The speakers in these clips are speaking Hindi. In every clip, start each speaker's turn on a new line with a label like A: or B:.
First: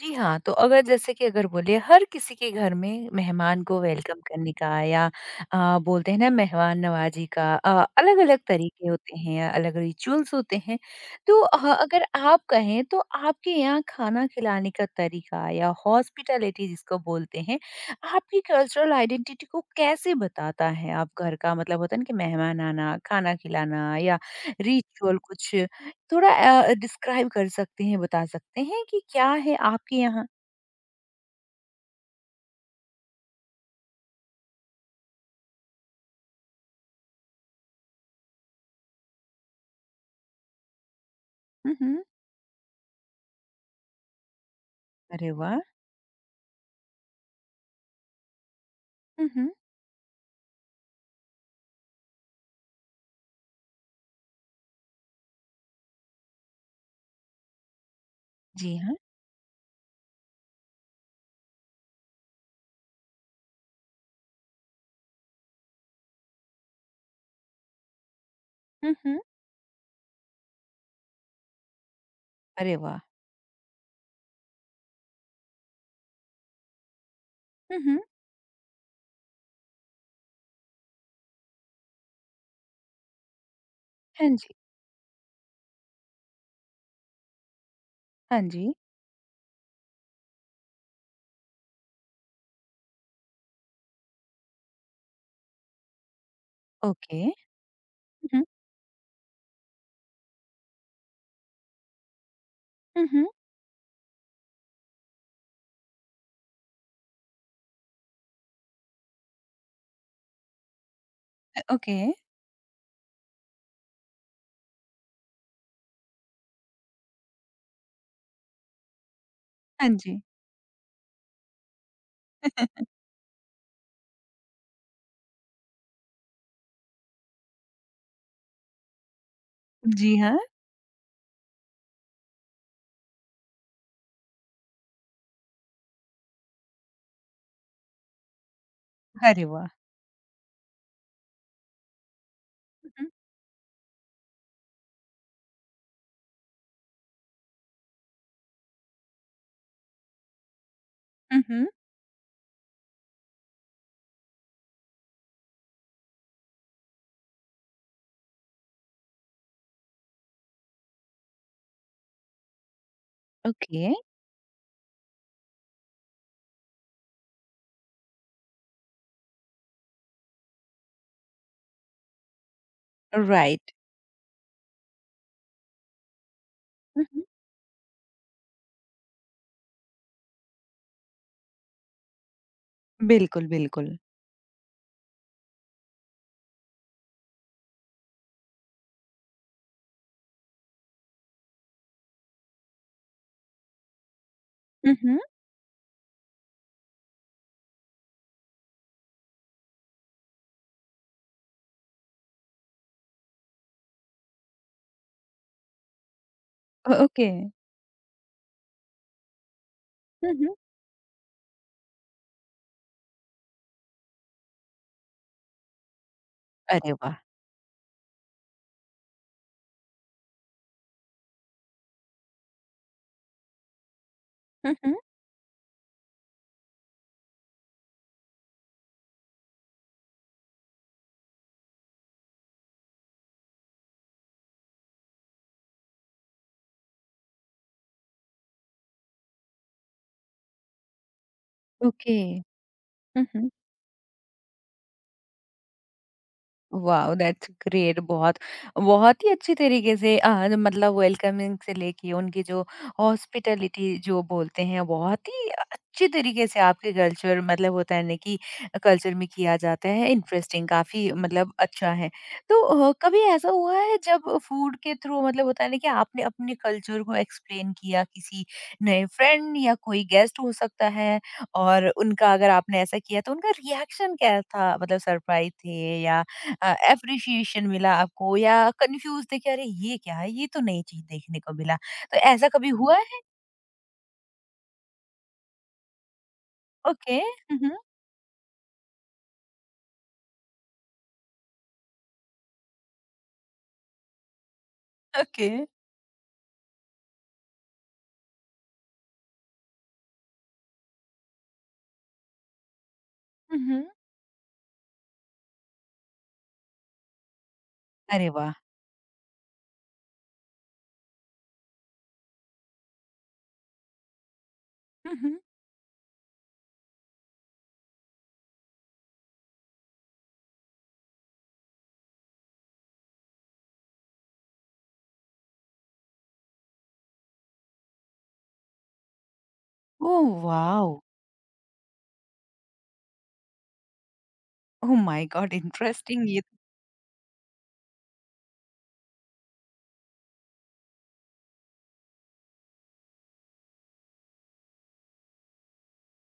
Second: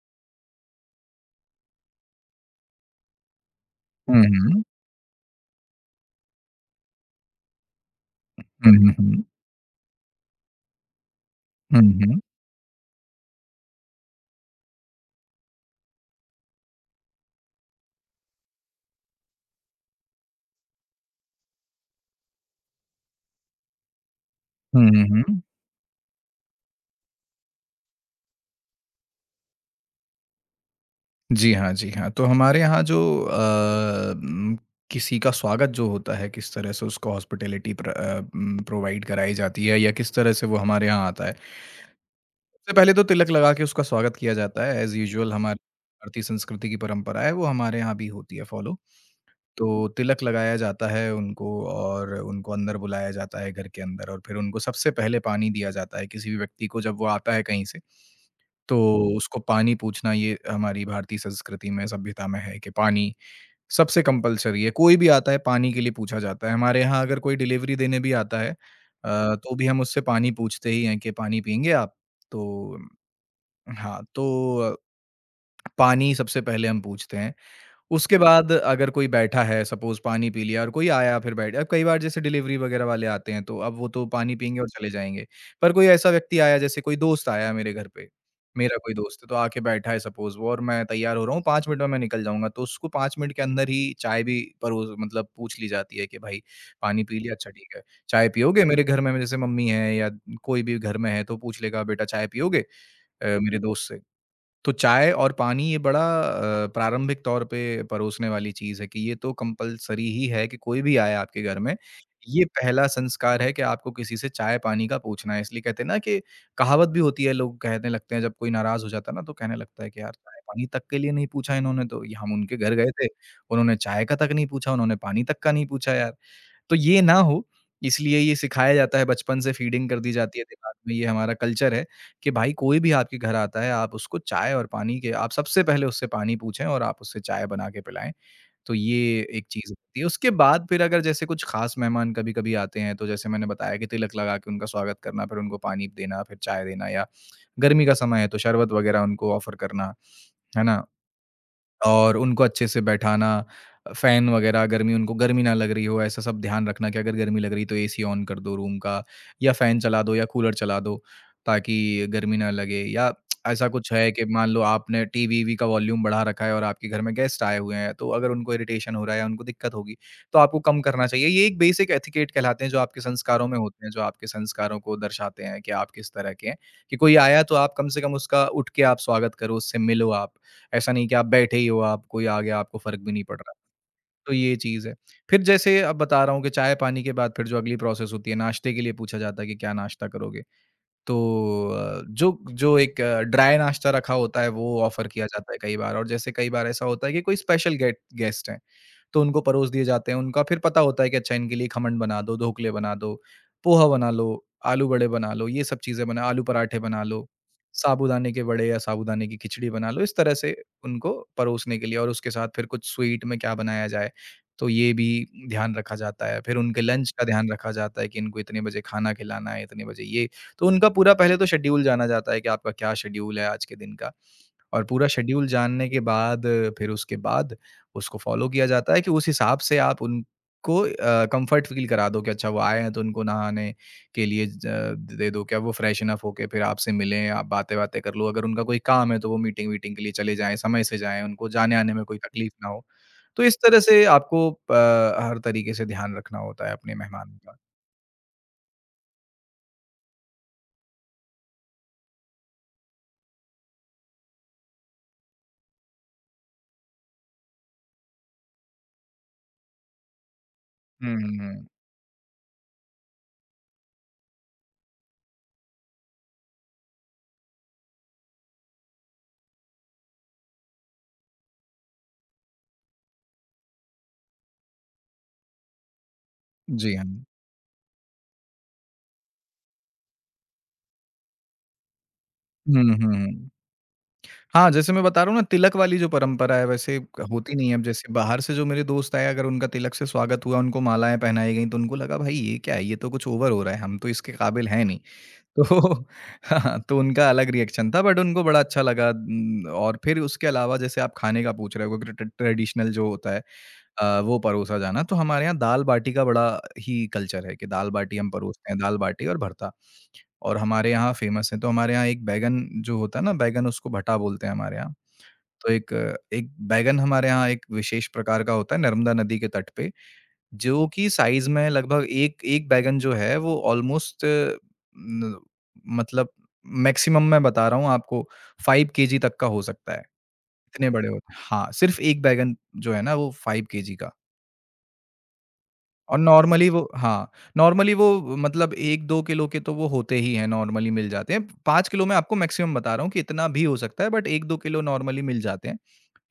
A: जी हाँ। तो अगर जैसे कि अगर बोले हर किसी के घर में मेहमान को वेलकम
B: हुँ,
A: करने
B: हुँ।
A: का या बोलते हैं ना मेहमान नवाजी का अलग-अलग
B: हुँ,
A: तरीके
B: हुँ,
A: होते
B: हुँ।
A: हैं, अलग रिचुअल्स होते हैं। तो
B: हुँ,
A: अगर
B: हुँ।
A: आप कहें तो आपके यहाँ खाना खिलाने का तरीका या हॉस्पिटैलिटी जिसको बोलते हैं, आपकी कल्चरल आइडेंटिटी को कैसे बताता है? आप घर का मतलब होता है ना कि मेहमान आना, खाना खिलाना या
B: हुँ,
A: रिचुअल
B: हुँ।
A: कुछ थोड़ा डिस्क्राइब कर सकते हैं, बता सकते हैं कि क्या है आपके यहाँ?
B: जी हाँ, जी हाँ। तो हमारे यहाँ जो अ, उम, किसी का स्वागत जो होता है, किस तरह से उसको हॉस्पिटैलिटी प्रोवाइड कराई जाती है या किस तरह से वो हमारे यहाँ आता है।
A: हुँ, हुँ।
B: सबसे पहले तो तिलक लगा के उसका स्वागत किया जाता है एज़
A: अरे
B: यूजुअल, हमारी
A: वाह!
B: भारतीय संस्कृति की परंपरा है, वो हमारे यहाँ भी होती है फॉलो।
A: हुँ, हुँ।
B: तो तिलक लगाया जाता है उनको और उनको अंदर बुलाया जाता है घर के अंदर और फिर उनको सबसे पहले पानी दिया जाता है, किसी भी व्यक्ति को जब वो आता है कहीं से। तो
A: जी हाँ।
B: उसको पानी पूछना ये हमारी भारतीय संस्कृति में, सभ्यता में है कि पानी सबसे कंपल्सरी है। कोई भी आता है पानी के लिए पूछा जाता है। हमारे यहाँ अगर कोई डिलीवरी देने भी आता है
A: हुँ, हुँ।
B: तो भी हम उससे पानी पूछते ही हैं कि पानी पिएँगे आप?
A: अरे
B: तो
A: वाह!
B: हाँ, तो पानी सबसे पहले हम पूछते हैं।
A: हुँ, हुँ।
B: उसके बाद अगर कोई बैठा है, सपोज़ पानी पी लिया और कोई आया फिर बैठ अब कई बार जैसे डिलीवरी वग़ैरह वाले आते हैं तो अब वो तो
A: हाँ
B: पानी
A: जी।
B: पिएँगे और चले जाएँगे। पर कोई ऐसा व्यक्ति आया जैसे कोई दोस्त आया मेरे घर पे,
A: हाँ जी।
B: मेरा कोई दोस्त है तो आके बैठा है सपोज़ वो और मैं तैयार हो रहा हूँ, 5 मिनट में मैं निकल जाऊँगा, तो उसको 5 मिनट के अंदर ही चाय भी परोस मतलब पूछ ली जाती है कि भाई, पानी पी
A: ओके।
B: लिया? अच्छा
A: हुँ,
B: ठीक है। चाय
A: हुँ।
B: पियोगे? मेरे घर में जैसे मम्मी है या कोई भी घर में है तो पूछ लेगा बेटा चाय पियोगे?
A: हुँ, हुँ।
B: मेरे दोस्त से। तो चाय और पानी ये बड़ा प्रारंभिक तौर पे परोसने वाली चीज़ है कि ये तो कंपल्सरी ही है कि कोई भी आए आपके घर में,
A: ओके।
B: ये पहला संस्कार है कि आपको किसी से चाय-पानी का पूछना है। इसलिए कहते हैं ना कि कहावत भी होती है, लोग कहने लगते हैं जब कोई नाराज़ हो जाता है ना, तो कहने लगता
A: हाँ
B: है कि यार
A: जी।
B: चाय-पानी तक के लिए नहीं पूछा इन्होंने तो, ये हम उनके घर गए थे, उन्होंने चाय का तक नहीं पूछा, उन्होंने पानी तक का नहीं पूछा यार। तो ये ना हो, इसलिए ये सिखाया जाता है बचपन से, फीडिंग कर दी
A: जी
B: जाती
A: हाँ।
B: है दिमाग में, ये हमारा कल्चर है कि भाई कोई भी आपके घर आता है, आप उसको चाय और पानी के, आप सबसे पहले उससे पानी पूछें और आप उससे चाय बना के पिलाएँ, तो ये
A: अरे
B: एक
A: वाह!
B: चीज़ होती है। उसके बाद फिर अगर जैसे कुछ ख़ास मेहमान कभी-कभी आते
A: हुँ,
B: हैं, तो
A: हुँ।
B: जैसे मैंने बताया कि तिलक लगा के उनका स्वागत करना, फिर उनको पानी देना, फिर चाय देना, या गर्मी का समय है, तो शरबत वग़ैरह उनको ऑफ़र करना, है ना?
A: हुँ, हुँ।
B: और उनको अच्छे से बैठाना, फैन वगैरह, गर्मी उनको गर्मी ना लग रही हो, ऐसा सब ध्यान रखना कि अगर गर्मी लग रही है तो एसी ऑन कर दो रूम का या फैन चला दो या कूलर चला दो ताकि गर्मी ना लगे, या ऐसा
A: ओके,
B: कुछ है कि मान लो आपने टीवी-वी का वॉल्यूम बढ़ा रखा है और आपके घर में गेस्ट आए हुए हैं, तो अगर उनको इरिटेशन हो रहा है या उनको दिक्कत होगी, तो आपको कम करना चाहिए। ये एक बेसिक एथिकेट कहलाते हैं जो आपके संस्कारों में
A: राइट।
B: होते हैं, जो आपके संस्कारों को दर्शाते हैं कि आप किस तरह के हैं, कि
A: हुँ,
B: कोई
A: हुँ।
B: आया तो आप कम से कम उसका उठ के आप स्वागत करो, उससे मिलो आप। ऐसा नहीं कि आप बैठे ही हो आप, कोई आ गया आपको फ़र्क भी नहीं पड़
A: बिल्कुल,
B: रहा।
A: बिल्कुल।
B: तो ये चीज़ है। फिर जैसे अब बता रहा हूँ कि चाय-पानी के बाद फिर जो अगली प्रोसेस होती है, नाश्ते के लिए पूछा जाता है कि क्या नाश्ता करोगे? तो जो जो एक ड्राई नाश्ता रखा होता है वो
A: हुँ,
B: ऑफ़र
A: हुँ।
B: किया जाता है कई बार, और जैसे कई बार ऐसा होता है कि कोई स्पेशल गेट गेस्ट हैं, तो उनको परोस दिए जाते हैं। उनका फिर पता होता है कि अच्छा इनके लिए खमन बना दो, ढोकले बना दो, पोहा बना लो, आलू बड़े बना लो, ये सब चीज़ें बना आलू पराठे
A: ओ
B: बना लो,
A: ओके।
B: साबूदाने के बड़े या साबूदाने की खिचड़ी बना लो। इस
A: हुँ,
B: तरह
A: हुँ।
B: से उनको परोसने के लिए, और उसके साथ फिर कुछ स्वीट में क्या बनाया जाए, तो ये भी ध्यान रखा जाता है। फिर उनके
A: अरे
B: लंच
A: वाह!
B: का ध्यान रखा जाता है कि इनको इतने बजे खाना खिलाना है, इतने बजे ये, तो उनका पूरा पहले तो शेड्यूल जाना जाता है कि आपका क्या शेड्यूल है आज के दिन का,
A: हुँ,
B: और
A: हुँ।
B: पूरा शेड्यूल जानने के बाद फिर उसके बाद उसको फ़ॉलो किया जाता है कि उस हिसाब से आप उनको कंफर्ट फ़ील करा दो, कि अच्छा वो आए हैं तो उनको नहाने के लिए दे दो, क्या वो फ्रेशन अप होके फिर आपसे मिलें, आप बातें-वातें कर लो। अगर उनका कोई काम है तो वो मीटिंग-वीटिंग के लिए चले जाएँ, समय से जाएँ, उनको जाने-आने में कोई
A: ओके।
B: तकलीफ़ ना हो।
A: हुँ,
B: तो
A: हुँ।
B: इस तरह से आपको हर तरीके से ध्यान रखना होता है अपने
A: वाओ,
B: मेहमानों
A: दैट्स
B: का।
A: ग्रेट। बहुत बहुत ही अच्छी तरीके से मतलब वेलकमिंग से लेके उनकी जो हॉस्पिटलिटी जो बोलते हैं बहुत ही अच्छी तरीके से आपके कल्चर मतलब होता है ना कि कल्चर में किया जाता है। इंटरेस्टिंग, काफी
B: हुँ, हुँ,
A: मतलब
B: हुँ।
A: अच्छा है। तो कभी ऐसा हुआ है जब फूड के थ्रू मतलब होता है ना कि आपने अपने कल्चर को एक्सप्लेन किया किसी नए फ्रेंड या कोई गेस्ट हो सकता है, और उनका अगर आपने ऐसा किया तो उनका रिएक्शन क्या था? मतलब सरप्राइज थे या
B: जी हाँ।
A: अप्रिशिएशन मिला आपको, या कंफ्यूज थे कि अरे ये क्या है, ये तो नई चीज देखने को मिला? तो ऐसा कभी
B: हुँ, हुँ,
A: हुआ है?
B: हुँ। हाँ, जैसे मैं बता रहा हूँ ना, तिलक वाली जो परंपरा है वैसे
A: ओके।
B: हुँ। होती नहीं
A: हम्म।
B: है। अब जैसे बाहर से जो मेरे दोस्त आए, अगर उनका तिलक से स्वागत हुआ, उनको मालाएँ पहनाई गईं, तो उनको लगा भाई ये क्या है? ये तो कुछ ओवर हो रहा है, हम तो इसके काबिल हैं नहीं।
A: ओके।
B: तो हाँ, तो उनका अलग रिएक्शन था, बट उनको बड़ा अच्छा लगा, और फिर उसके अलावा जैसे आप खाने का पूछ रहे हो, क्योंकि ट्रेडिशनल जो होता है
A: हम्म।
B: वो परोसा जाना, तो हमारे यहाँ दाल-बाटी का बड़ा ही कल्चर है कि दाल-बाटी
A: अरे
B: हम
A: वाह।
B: परोसते हैं, दाल-बाटी और भरता। और हमारे यहाँ फ़ेमस है, तो हमारे यहाँ एक बैंगन जो होता है ना, बैंगन उसको भटा बोलते हैं हमारे यहाँ।
A: हम्म।
B: तो एक बैंगन हमारे यहाँ एक विशेष प्रकार का होता है नर्मदा नदी के तट पे, जो कि साइज़ में लगभग एक एक बैंगन जो है वो ऑलमोस्ट न मतलब मैक्सिमम मैं बता रहा हूँ आपको, 5 केजी तक का हो सकता है,
A: ओह, वाओ।
B: इतने बड़े होते हैं। हाँ, सिर्फ़ 1 बैंगन जो है ना वो 5 केजी का।
A: ओह माय गॉड,
B: और
A: इंटरेस्टिंग।
B: नॉर्मली वो, हाँ, नॉर्मली वो मतलब 1-2 किलो के तो वो होते ही हैं, नॉर्मली मिल जाते हैं। 5 किलो मैं आपको मैक्सिमम बता रहा हूँ कि इतना भी हो सकता है, बट 1-2 किलो नॉर्मली मिल जाते हैं।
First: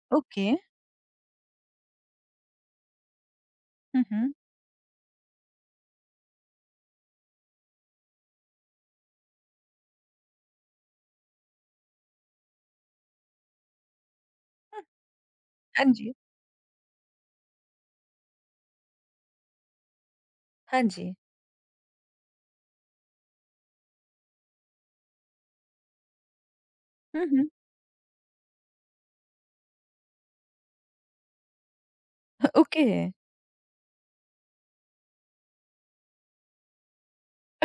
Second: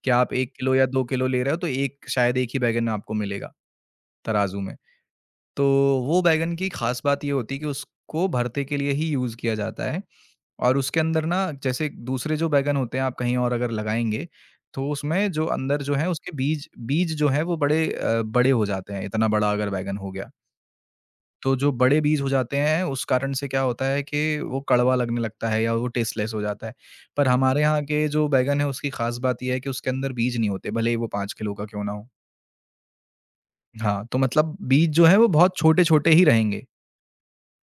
B: कि आप
A: ओके।
B: 1 किलो या 2 किलो ले रहे हो तो एक शायद 1 ही बैंगन आपको मिलेगा
A: हम्म।
B: तराजू में। तो वो बैंगन की ख़ास बात ये होती है कि उसको भरते के लिए ही यूज़ किया जाता है, और उसके अंदर ना, जैसे दूसरे जो बैंगन होते हैं आप कहीं और अगर लगाएँगे, तो उसमें जो अंदर
A: हाँ
B: जो है
A: जी।
B: उसके बीज बीज जो है वो बड़े बड़े हो जाते हैं, इतना बड़ा अगर बैंगन हो गया।
A: हाँ जी।
B: तो जो बड़े बीज हो जाते हैं उस कारण से क्या होता है कि वो कड़वा लगने लगता है या वो टेस्टलेस हो जाता है। पर
A: हम्म।
B: हमारे यहाँ के जो बैंगन है उसकी ख़ास बात ये है कि उसके अंदर बीज नहीं होते, भले ही वो 5 किलो का क्यों ना हो।
A: ओके।
B: हाँ, तो मतलब बीज जो है वो बहुत छोटे-छोटे ही रहेंगे।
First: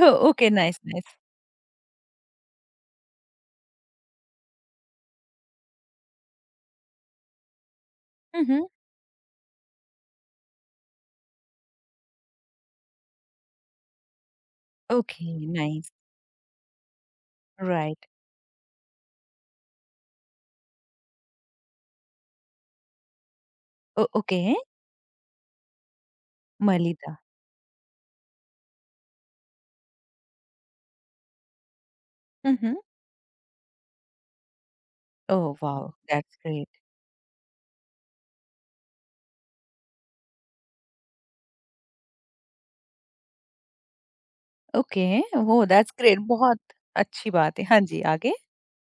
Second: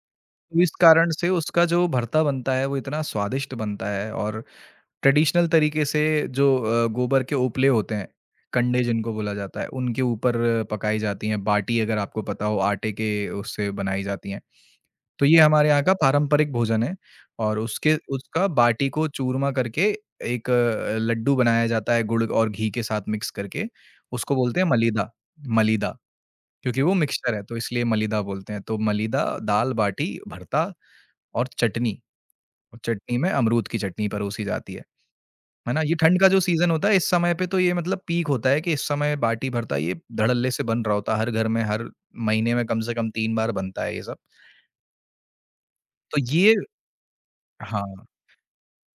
A: Oh, okay.
B: तो इस
A: नाइस,
B: कारण
A: नाइस।
B: से उसका जो भरता बनता है वो इतना स्वादिष्ट बनता है, और ट्रेडिशनल तरीके से जो गोबर के उपले होते हैं,
A: हम्म।
B: कंडे जिनको बोला जाता है, उनके ऊपर पकाई जाती हैं। बाटी, अगर आपको पता हो, आटे के उससे बनाई जाती हैं। तो
A: ओके।
B: ये हमारे यहाँ
A: नाइस।
B: का पारंपरिक भोजन है, और उसके
A: राइट।
B: उसका बाटी को चूरमा करके एक लड्डू बनाया जाता है गुड़ और घी के साथ मिक्स करके, उसको
A: ओके।
B: बोलते हैं मलीदा, मलीदा। क्योंकि वो
A: मलिदा।
B: मिक्सचर है तो इसलिए मलीदा बोलते हैं। तो मलीदा, दाल बाटी, भरता और चटनी,
A: हम्म।
B: और चटनी में अमरूद की चटनी परोसी जाती है।
A: ओह
B: है ना?
A: वाओ,
B: ये ठंड का
A: दैट्स
B: जो सीज़न
A: ग्रेट।
B: होता है इस समय पे तो ये मतलब पीक होता है कि इस समय बाटी, भरता ये धड़ल्ले से बन रहा होता है। हर घर में हर महीने में कम से कम 3 बार बनता है ये सब।
A: ओके। वो, दैट्स ग्रेट।
B: तो ये
A: बहुत अच्छी बात है। हाँ
B: हाँ।
A: जी, आगे।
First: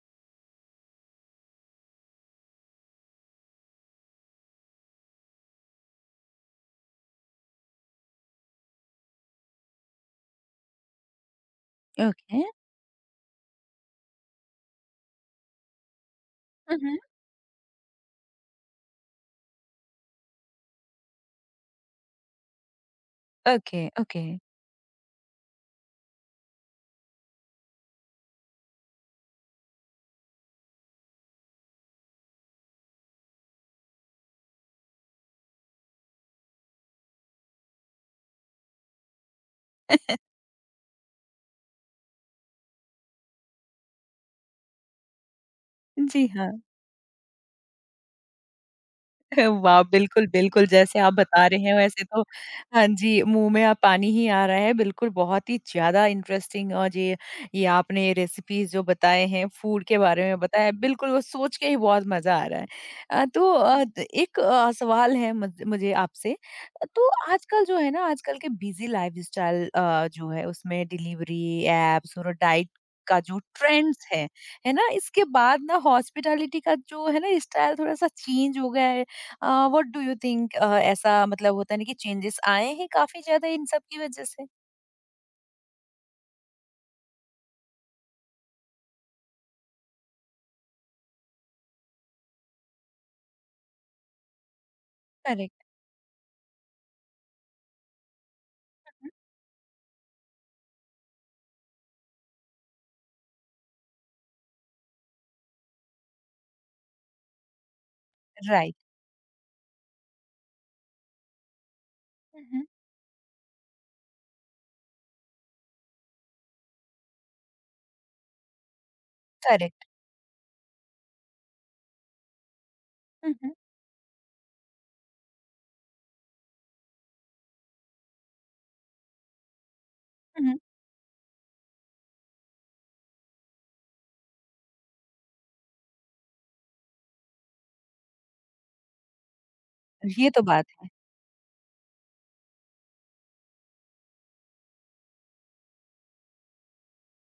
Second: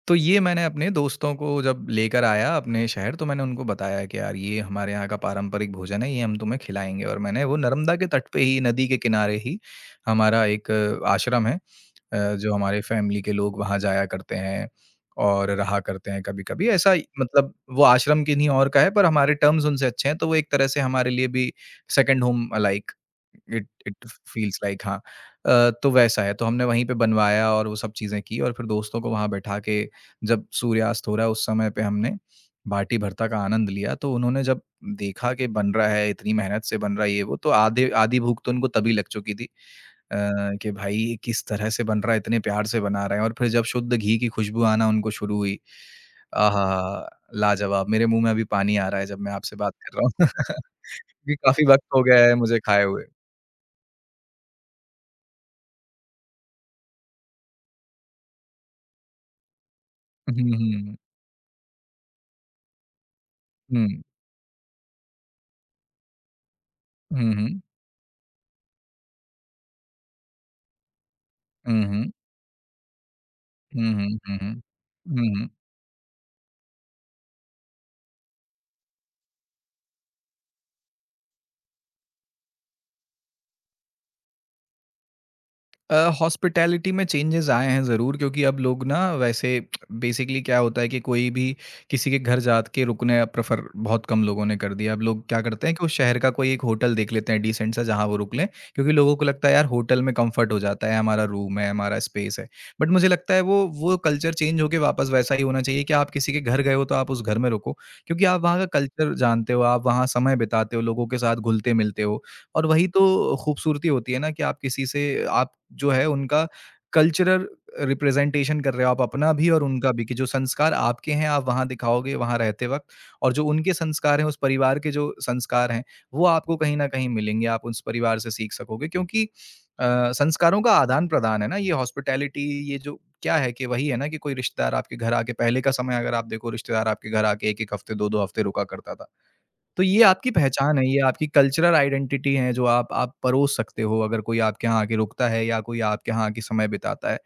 B: तो ये मैंने अपने दोस्तों को जब लेकर आया अपने शहर तो मैंने उनको बताया कि यार ये हमारे यहाँ का पारंपरिक भोजन है, ये हम तुम्हें खिलाएँगे। और मैंने वो नर्मदा के तट पे ही, नदी के किनारे ही, हमारा एक आश्रम है,
A: ओके।
B: जो हमारे फैमिली के लोग वहाँ जाया करते हैं और रहा करते हैं कभी-कभी।
A: हुँ, हुँ।
B: मतलब वो आश्रम किन्हीं और का है, पर हमारे टर्म्स उनसे अच्छे हैं, तो वो एक तरह से हमारे लिए भी second home like it
A: okay,
B: it
A: okay.
B: Feels like. हाँ। तो वैसा है, तो हमने वहीं पे बनवाया और वो सब चीज़ें की और फिर दोस्तों को वहाँ बैठा के, जब सूर्यास्त हो रहा है उस समय पे, हमने बाटी भर्ता का आनंद लिया। तो उन्होंने जब देखा कि बन रहा है, इतनी मेहनत से बन रहा है ये वो, तो आधे आधी भूख तो उनको तभी लग चुकी थी। अ, कि भाई ये किस तरह से बन रहा है, इतने प्यार से बना रहे हैं। और फिर जब शुद्ध घी की खुशबू आना उनको शुरू हुई,
A: जी, हाँ।
B: आहा! लाजवाब! मेरे मुँह में अभी पानी आ रहा है जब मैं आपसे बात
A: वाह!
B: कर रहा हूँ।
A: बिल्कुल, बिल्कुल, जैसे आप
B: क्योंकि
A: बता रहे
B: काफ़ी
A: हैं
B: वक़्त हो
A: वैसे तो
B: गया है मुझे खाए
A: हाँ
B: हुए।
A: जी, मुँह में अब पानी ही आ रहा है, बिल्कुल बहुत ही ज़्यादा इंटरेस्टिंग। और ये आपने रेसिपीज़ जो बताए हैं, फूड के बारे
B: हुँ,
A: में बताया,
B: हुँ,
A: बिल्कुल वो सोच के ही बहुत मज़ा आ रहा है। तो अ,
B: हुँ,
A: द एक सवाल है मुझे आपसे, तो
B: हुँ, हुँ,
A: आजकल जो है ना, आजकल के बिज़ी लाइफ़स्टाइल जो है उसमें डिलीवरी
B: हुँ, हुँ,
A: ऐप्स और डाइट का जो
B: हुँ, हुँ,
A: ट्रेंड्स
B: हुँ, हुँ,
A: है ना?
B: हुँ,
A: इसके
B: हुँ, हुँ।
A: बाद ना हॉस्पिटैलिटी का जो है ना स्टाइल थोड़ा-सा चेंज हो गया है। व्हाट डू यू थिंक, ऐसा मतलब होता है ना कि चेंजेस आए हैं काफी ज्यादा इन सब की वजह से?
B: हॉस्पिटैलिटी में चेंजेस आए हैं ज़रूर, क्योंकि अब लोग ना, वैसे बेसिकली क्या होता है कि कोई भी किसी के घर जा के रुकने प्रेफर बहुत कम लोगों ने कर दिया। अब लोग क्या
A: करेक्ट।
B: करते हैं कि उस शहर का कोई एक होटल देख लेते हैं डिसेंट सा, जहाँ वो रुक लें, क्योंकि लोगों को लगता है यार होटल में कंफर्ट हो जाता है, हमारा रूम है, हमारा स्पेस है। बट मुझे लगता है वो कल्चर चेंज होके वापस वैसा ही होना चाहिए कि आप किसी के घर गए हो तो आप उस घर में रुको, क्योंकि आप वहाँ का
A: राइट।
B: कल्चर जानते हो, आप वहाँ समय बिताते हो, लोगों के साथ घुलते मिलते हो।
A: हम्म।
B: और वही तो खूबसूरती होती है ना कि आप किसी से, आप जो है उनका कल्चरल रिप्रेजेंटेशन कर रहे हो, आप अपना भी और
A: करेक्ट।
B: उनका भी, कि जो संस्कार आपके हैं आप वहाँ दिखाओगे वहाँ रहते वक़्त, और जो
A: हम्म।
B: उनके संस्कार हैं, उस परिवार के जो संस्कार हैं, वो आपको कहीं न कहीं मिलेंगे, आप उस परिवार से सीख सकोगे, क्योंकि
A: हम्म।
B: संस्कारों का आदान-प्रदान है ना ये हॉस्पिटैलिटी। ये जो क्या है कि वही है ना कि कोई रिश्तेदार आपके घर आके, पहले का समय अगर आप देखो, रिश्तेदार आपके घर आके 1-1 हफ्ते, 2-2 हफ्ते रुका करता था। तो ये
A: ये
B: आपकी
A: तो बात
B: पहचान है,
A: है।
B: ये आपकी कल्चरल आइडेंटिटी है जो आप परोस सकते हो अगर कोई आपके यहाँ आके रुकता है या कोई आपके यहाँ आके समय बिताता है।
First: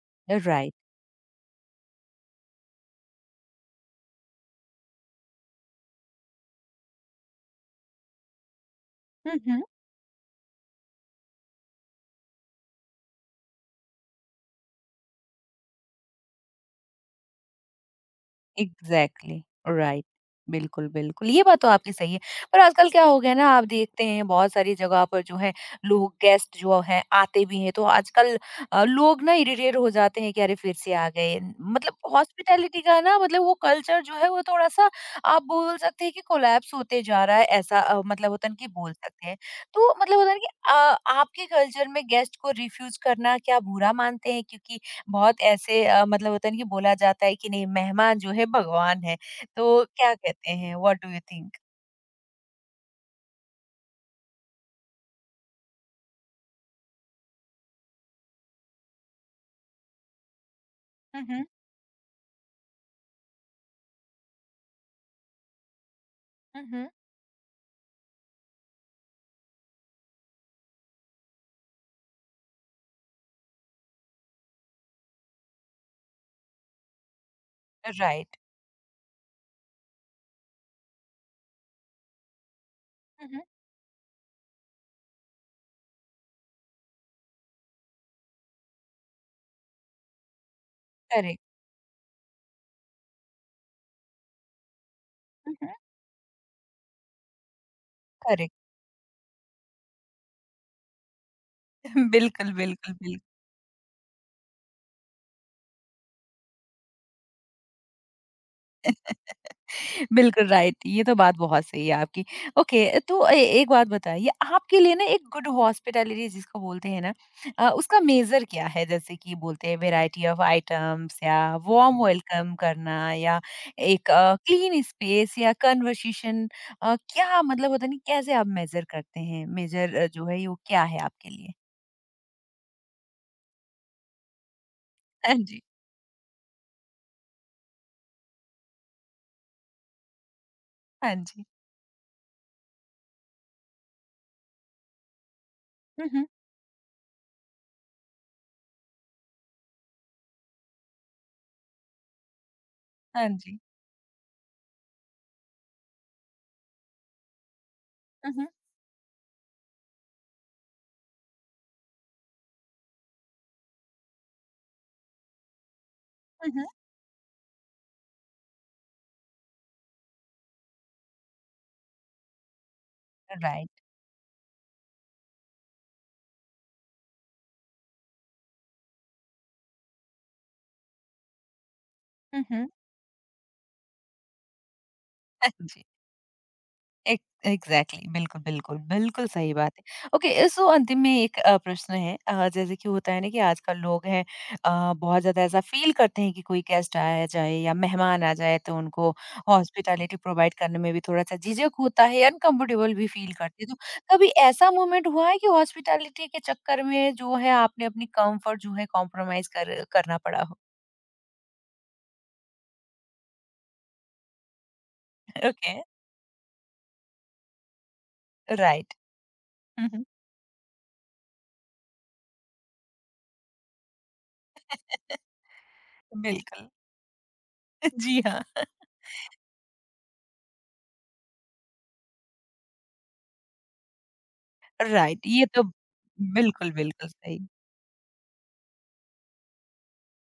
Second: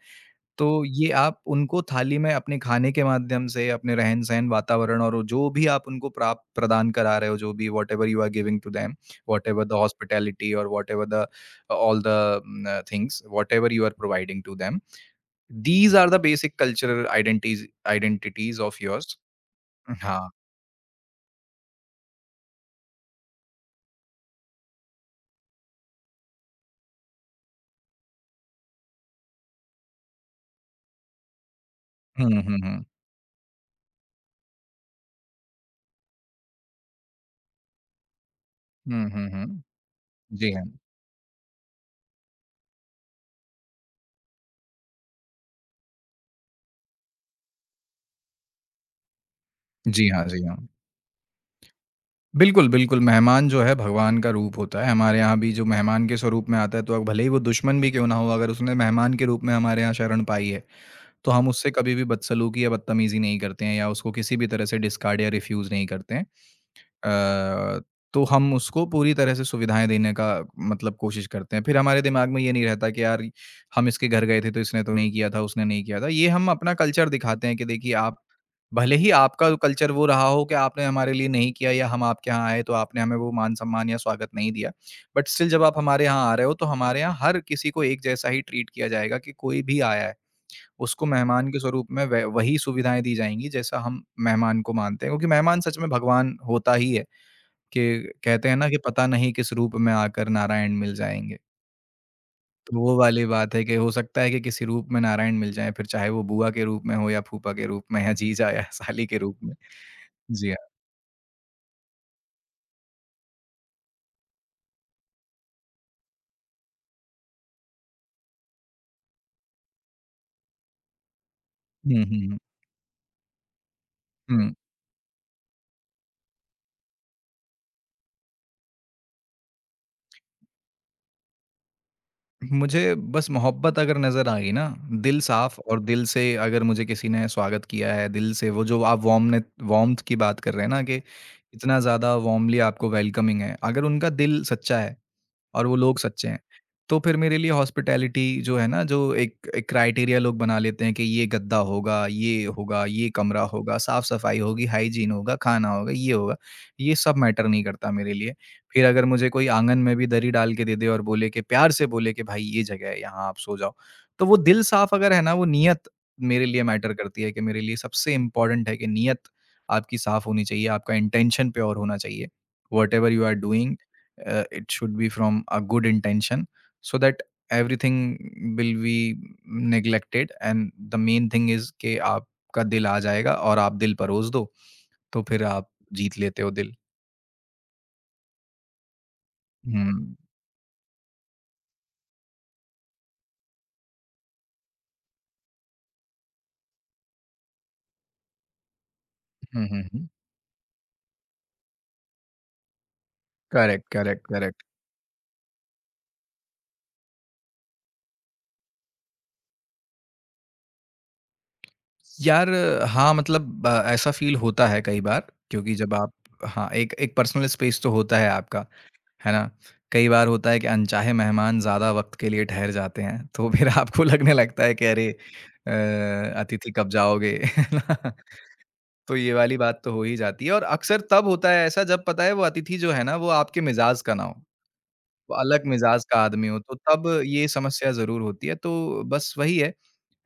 B: तो
A: राइट।
B: ये आप उनको थाली में, अपने खाने के माध्यम से, अपने रहन-सहन, वातावरण और वो जो भी आप उनको प्राप्त प्रदान करा रहे हो, जो भी whatever you are giving to them, whatever the hospitality और व्हाटएवर द ऑल द न things, whatever you are providing to them, these are the basic cultural identities identities of yours.
A: Exactly. Right.
B: हाँ।
A: बिल्कुल, बिल्कुल। ये बात तो आपकी सही है। पर आजकल क्या हो गया है ना, आप देखते हैं बहुत सारी जगह पर जो है लोग गेस्ट जो हैं आते भी हैं तो आजकल लोग ना इरिटेट हो जाते हैं कि अरे फिर से आ गए। मतलब
B: हुँ, हुँ,
A: हॉस्पिटैलिटी
B: हुँ।
A: का ना, मतलब वो कल्चर जो है वो थोड़ा-सा आप बोल सकते हैं कि कोलैप्स होते जा रहा है, ऐसा मतलब होता है ना कि बोल
B: हुँ,
A: सकते
B: हुँ,
A: हैं।
B: हुँ।
A: तो मतलब होता है ना कि
B: जी हाँ।
A: आपके कल्चर में गेस्ट को रिफ्यूज़ करना क्या बुरा मानते हैं? क्योंकि बहुत ऐसे मतलब होता है ना कि बोला जाता है कि नहीं, मेहमान जो है भगवान है, तो
B: जी
A: क्या
B: हाँ, जी
A: कहते
B: हाँ।
A: हैं? What do you think?
B: बिल्कुल, बिल्कुल, मेहमान जो है भगवान का रूप होता है। हमारे यहाँ भी जो मेहमान के स्वरूप में आता है, तो अब भले ही वो दुश्मन भी क्यों ना हो, अगर उसने मेहमान के रूप में हमारे यहाँ शरण पाई है,
A: हुँ,
B: तो
A: हुँ।
B: हम उससे कभी भी बदसलूकी या बदतमीज़ी नहीं करते हैं या उसको किसी भी तरह से डिस्कार्ड या रिफ्यूज़ नहीं करते हैं।
A: हुँ, हुँ।
B: अ, तो हम उसको पूरी तरह से सुविधाएँ देने का मतलब कोशिश करते हैं। फिर हमारे दिमाग में ये नहीं रहता कि यार हम इसके घर गए थे तो इसने तो नहीं किया था, उसने नहीं किया था। ये हम अपना कल्चर दिखाते हैं कि देखिए आप,
A: राइट।
B: भले ही आपका कल्चर वो रहा हो कि आपने हमारे लिए नहीं किया या हम आपके यहाँ आए तो आपने हमें
A: हुँ,
B: वो
A: हुँ।
B: मान-सम्मान या स्वागत नहीं दिया, बट स्टिल जब आप हमारे यहाँ आ रहे हो तो हमारे यहाँ हर किसी को एक जैसा ही ट्रीट किया जाएगा कि कोई भी आया है, उसको
A: करेक्ट।
B: मेहमान के स्वरूप में व वही सुविधाएँ दी जाएँगी जैसा हम मेहमान को मानते हैं। क्योंकि
A: हुँ,
B: मेहमान
A: हुँ।
B: सच में भगवान होता ही है। कि कहते
A: करेक्ट।
B: हैं ना कि पता नहीं किस रूप में आकर नारायण मिल जाएँगे।
A: बिल्कुल,
B: तो
A: बिल्कुल,
B: वो
A: बिल्कुल।
B: वाली बात है कि हो सकता है कि किसी रूप में नारायण मिल जाएँ, फिर चाहे वो बुआ के रूप में हो या फूफा के रूप में या जीजा या साली के रूप में।
A: बिल्कुल
B: जी हाँ।
A: राइट, ये तो बात बहुत सही है आपकी। ओके, तो एक बात बताइए, आपके लिए ना एक गुड हॉस्पिटैलिटी जिसको बोलते हैं ना, उसका मेजर क्या है? जैसे कि बोलते हैं वेराइटी ऑफ आइटम्स, या
B: हुँ,
A: वार्म
B: हुँ, हुँ।
A: वेलकम करना, या एक
B: हुँ।
A: क्लीन स्पेस या कन्वर्सेशन, क्या मतलब होता, नहीं कैसे आप मेजर करते हैं, मेजर जो है वो क्या है आपके लिए?
B: मुझे बस मोहब्बत अगर नज़र आई ना, दिल
A: हाँ
B: साफ़,
A: जी।
B: और दिल से अगर मुझे किसी ने स्वागत किया है, दिल से, वो जो आप वार्मनेत वार्म्थ की बात कर रहे हैं ना, कि
A: हाँ जी।
B: इतना ज़्यादा वार्मली आपको वेलकमिंग है, अगर उनका दिल सच्चा है और वो लोग
A: हम्म।
B: सच्चे हैं, तो फिर मेरे लिए हॉस्पिटैलिटी जो है ना, जो एक एक क्राइटेरिया लोग बना लेते हैं कि ये गद्दा होगा, ये
A: हाँ
B: कमरा
A: जी।
B: होगा, साफ-सफाई होगी, हाइजीन होगा, खाना होगा, ये होगा, ये सब मैटर नहीं करता मेरे लिए।
A: हम्म।
B: फिर अगर मुझे कोई आँगन में भी दरी डाल के दे दे और बोले, कि प्यार से बोले कि भाई ये जगह है, यहाँ आप सो जाओ, तो वो दिल साफ अगर है ना, वो नियत मेरे लिए मैटर करती है। कि मेरे लिए सबसे इम्पोर्टेंट है कि नियत आपकी साफ होनी चाहिए, आपका इंटेंशन प्योर होना चाहिए। Whatever you are doing,
A: right.
B: it should be from a good intention, so that everything will be neglected, and the main thing is कि आपका
A: हम्म।
B: दिल आ जाएगा और आप दिल परोस दो, तो फिर
A: हाँ
B: आप
A: जी।
B: जीत लेते हो दिल।
A: एक एग्जैक्टली exactly, बिल्कुल बिल्कुल बिल्कुल सही बात है।
B: हुँ।
A: ओके, सो अंतिम में एक प्रश्न है, जैसे कि होता है ना कि आजकल लोग हैं बहुत ज्यादा ऐसा फील करते हैं कि कोई गेस्ट आया जाए या मेहमान आ जाए तो उनको
B: हुँ, हुँ, हुँ।
A: हॉस्पिटैलिटी प्रोवाइड करने में भी थोड़ा सा झिझक होता है, अनकंफर्टेबल भी फील करते हैं।
B: करेक्ट,
A: तो
B: करेक्ट,
A: कभी
B: करेक्ट।
A: ऐसा मोमेंट हुआ है कि हॉस्पिटैलिटी के चक्कर में जो है आपने अपनी कंफर्ट जो है कॉम्प्रोमाइज कर करना पड़ा हो?
B: यार, हाँ, मतलब ऐसा फ़ील होता है कई बार, क्योंकि
A: ओके।
B: जब आप, हाँ, एक एक पर्सनल स्पेस तो होता है आपका।
A: राइट।
B: है ना? कई बार होता है कि अनचाहे मेहमान ज़्यादा वक़्त के लिए ठहर जाते हैं, तो फिर आपको लगने लगता है कि अरे अ,
A: बिल्कुल।
B: अतिथि कब जाओगे? है ना?
A: जी हाँ।
B: तो ये वाली बात तो हो ही जाती है, और अक्सर तब होता है ऐसा जब पता है, वो अतिथि जो है ना, वो आपके मिज़ाज का ना हो,
A: राइट, ये तो
B: अलग मिजाज का आदमी हो,
A: बिल्कुल,
B: तो तब
A: बिल्कुल सही।
B: ये समस्या ज़रूर होती है। तो बस वही है,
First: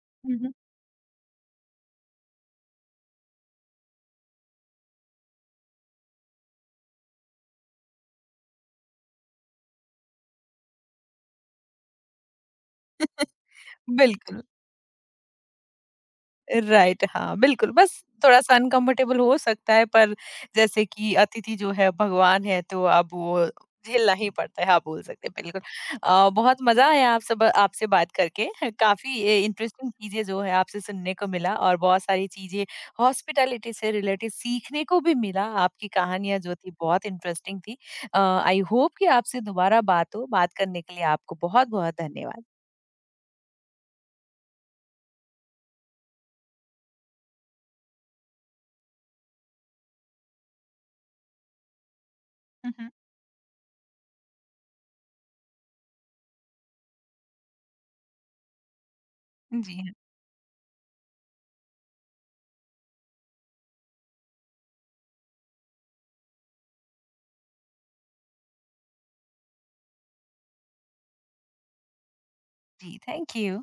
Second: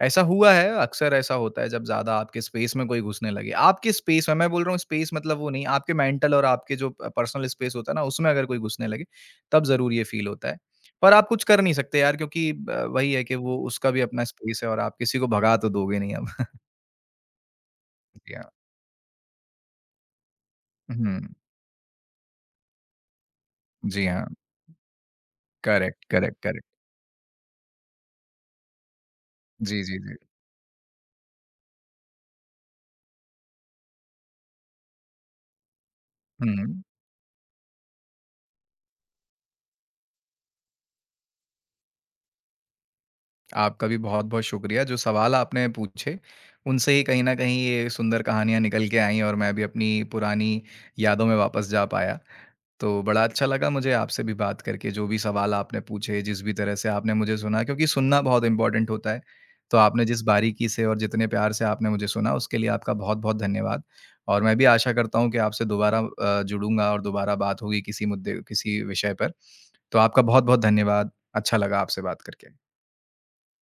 B: ऐसा
A: हुँ,
B: हुआ
A: हुँ।
B: है, अक्सर ऐसा होता है जब ज़्यादा आपके स्पेस में कोई घुसने लगे। आपके स्पेस में, मैं बोल रहा हूँ स्पेस मतलब वो नहीं, आपके मेंटल और आपके जो प पर्सनल स्पेस होता है ना, उसमें अगर कोई घुसने लगे, तब ज़रूर ये फ़ील होता है। पर आप कुछ कर नहीं सकते यार, क्योंकि ब वही है कि वो उसका भी अपना
A: बिल्कुल,
B: स्पेस है, और आप किसी को भगा तो दोगे नहीं अब।
A: राइट। हाँ, बिल्कुल, बस
B: जी हाँ।
A: थोड़ा-सा अनकम्फर्टेबल हो सकता है, पर जैसे
B: हुँ।
A: कि अतिथि जो है भगवान है तो अब वो
B: जी
A: झेलना
B: हाँ।
A: ही पड़ता है, आप बोल सकते हैं बिल्कुल।
B: करेक्ट, करेक्ट,
A: बहुत
B: करेक्ट।
A: मज़ा आया आप सब आपसे बात करके, काफ़ी ए
B: जी,
A: इंटरेस्टिंग
B: जी,
A: चीज़ें
B: जी।
A: जो है आपसे सुनने को मिला और बहुत सारी चीज़ें हॉस्पिटैलिटी से रिलेटेड सीखने को भी मिला। आपकी कहानियाँ जो थी
B: हुँ।
A: बहुत इंटरेस्टिंग थी। आई होप कि आपसे दोबारा बात हो, बात करने के लिए आपको बहुत-बहुत धन्यवाद।
B: आपका भी बहुत-बहुत शुक्रिया। जो सवाल आपने पूछे, उनसे ही कहीं न कहीं ये सुंदर कहानियाँ निकल के आईं, और मैं भी अपनी पुरानी यादों में वापस जा पाया।
A: हुँ,
B: तो बड़ा अच्छा लगा मुझे आपसे भी बात करके, जो भी सवाल आपने पूछे, जिस भी तरह से आपने मुझे सुना, क्योंकि सुनना बहुत इम्पोर्टेंट होता है।
A: हुँ। जी,
B: तो
A: हाँ,
B: आपने जिस बारीकी से और जितने प्यार से आपने मुझे सुना, उसके लिए आपका बहुत-बहुत धन्यवाद। और मैं भी आशा करता हूँ कि आपसे दोबारा जुड़ूँगा, और दोबारा बात होगी किसी मुद्दे, किसी विषय पर। तो आपका बहुत-बहुत धन्यवाद। अच्छा लगा आपसे बात करके।
A: जी, थैंक यू।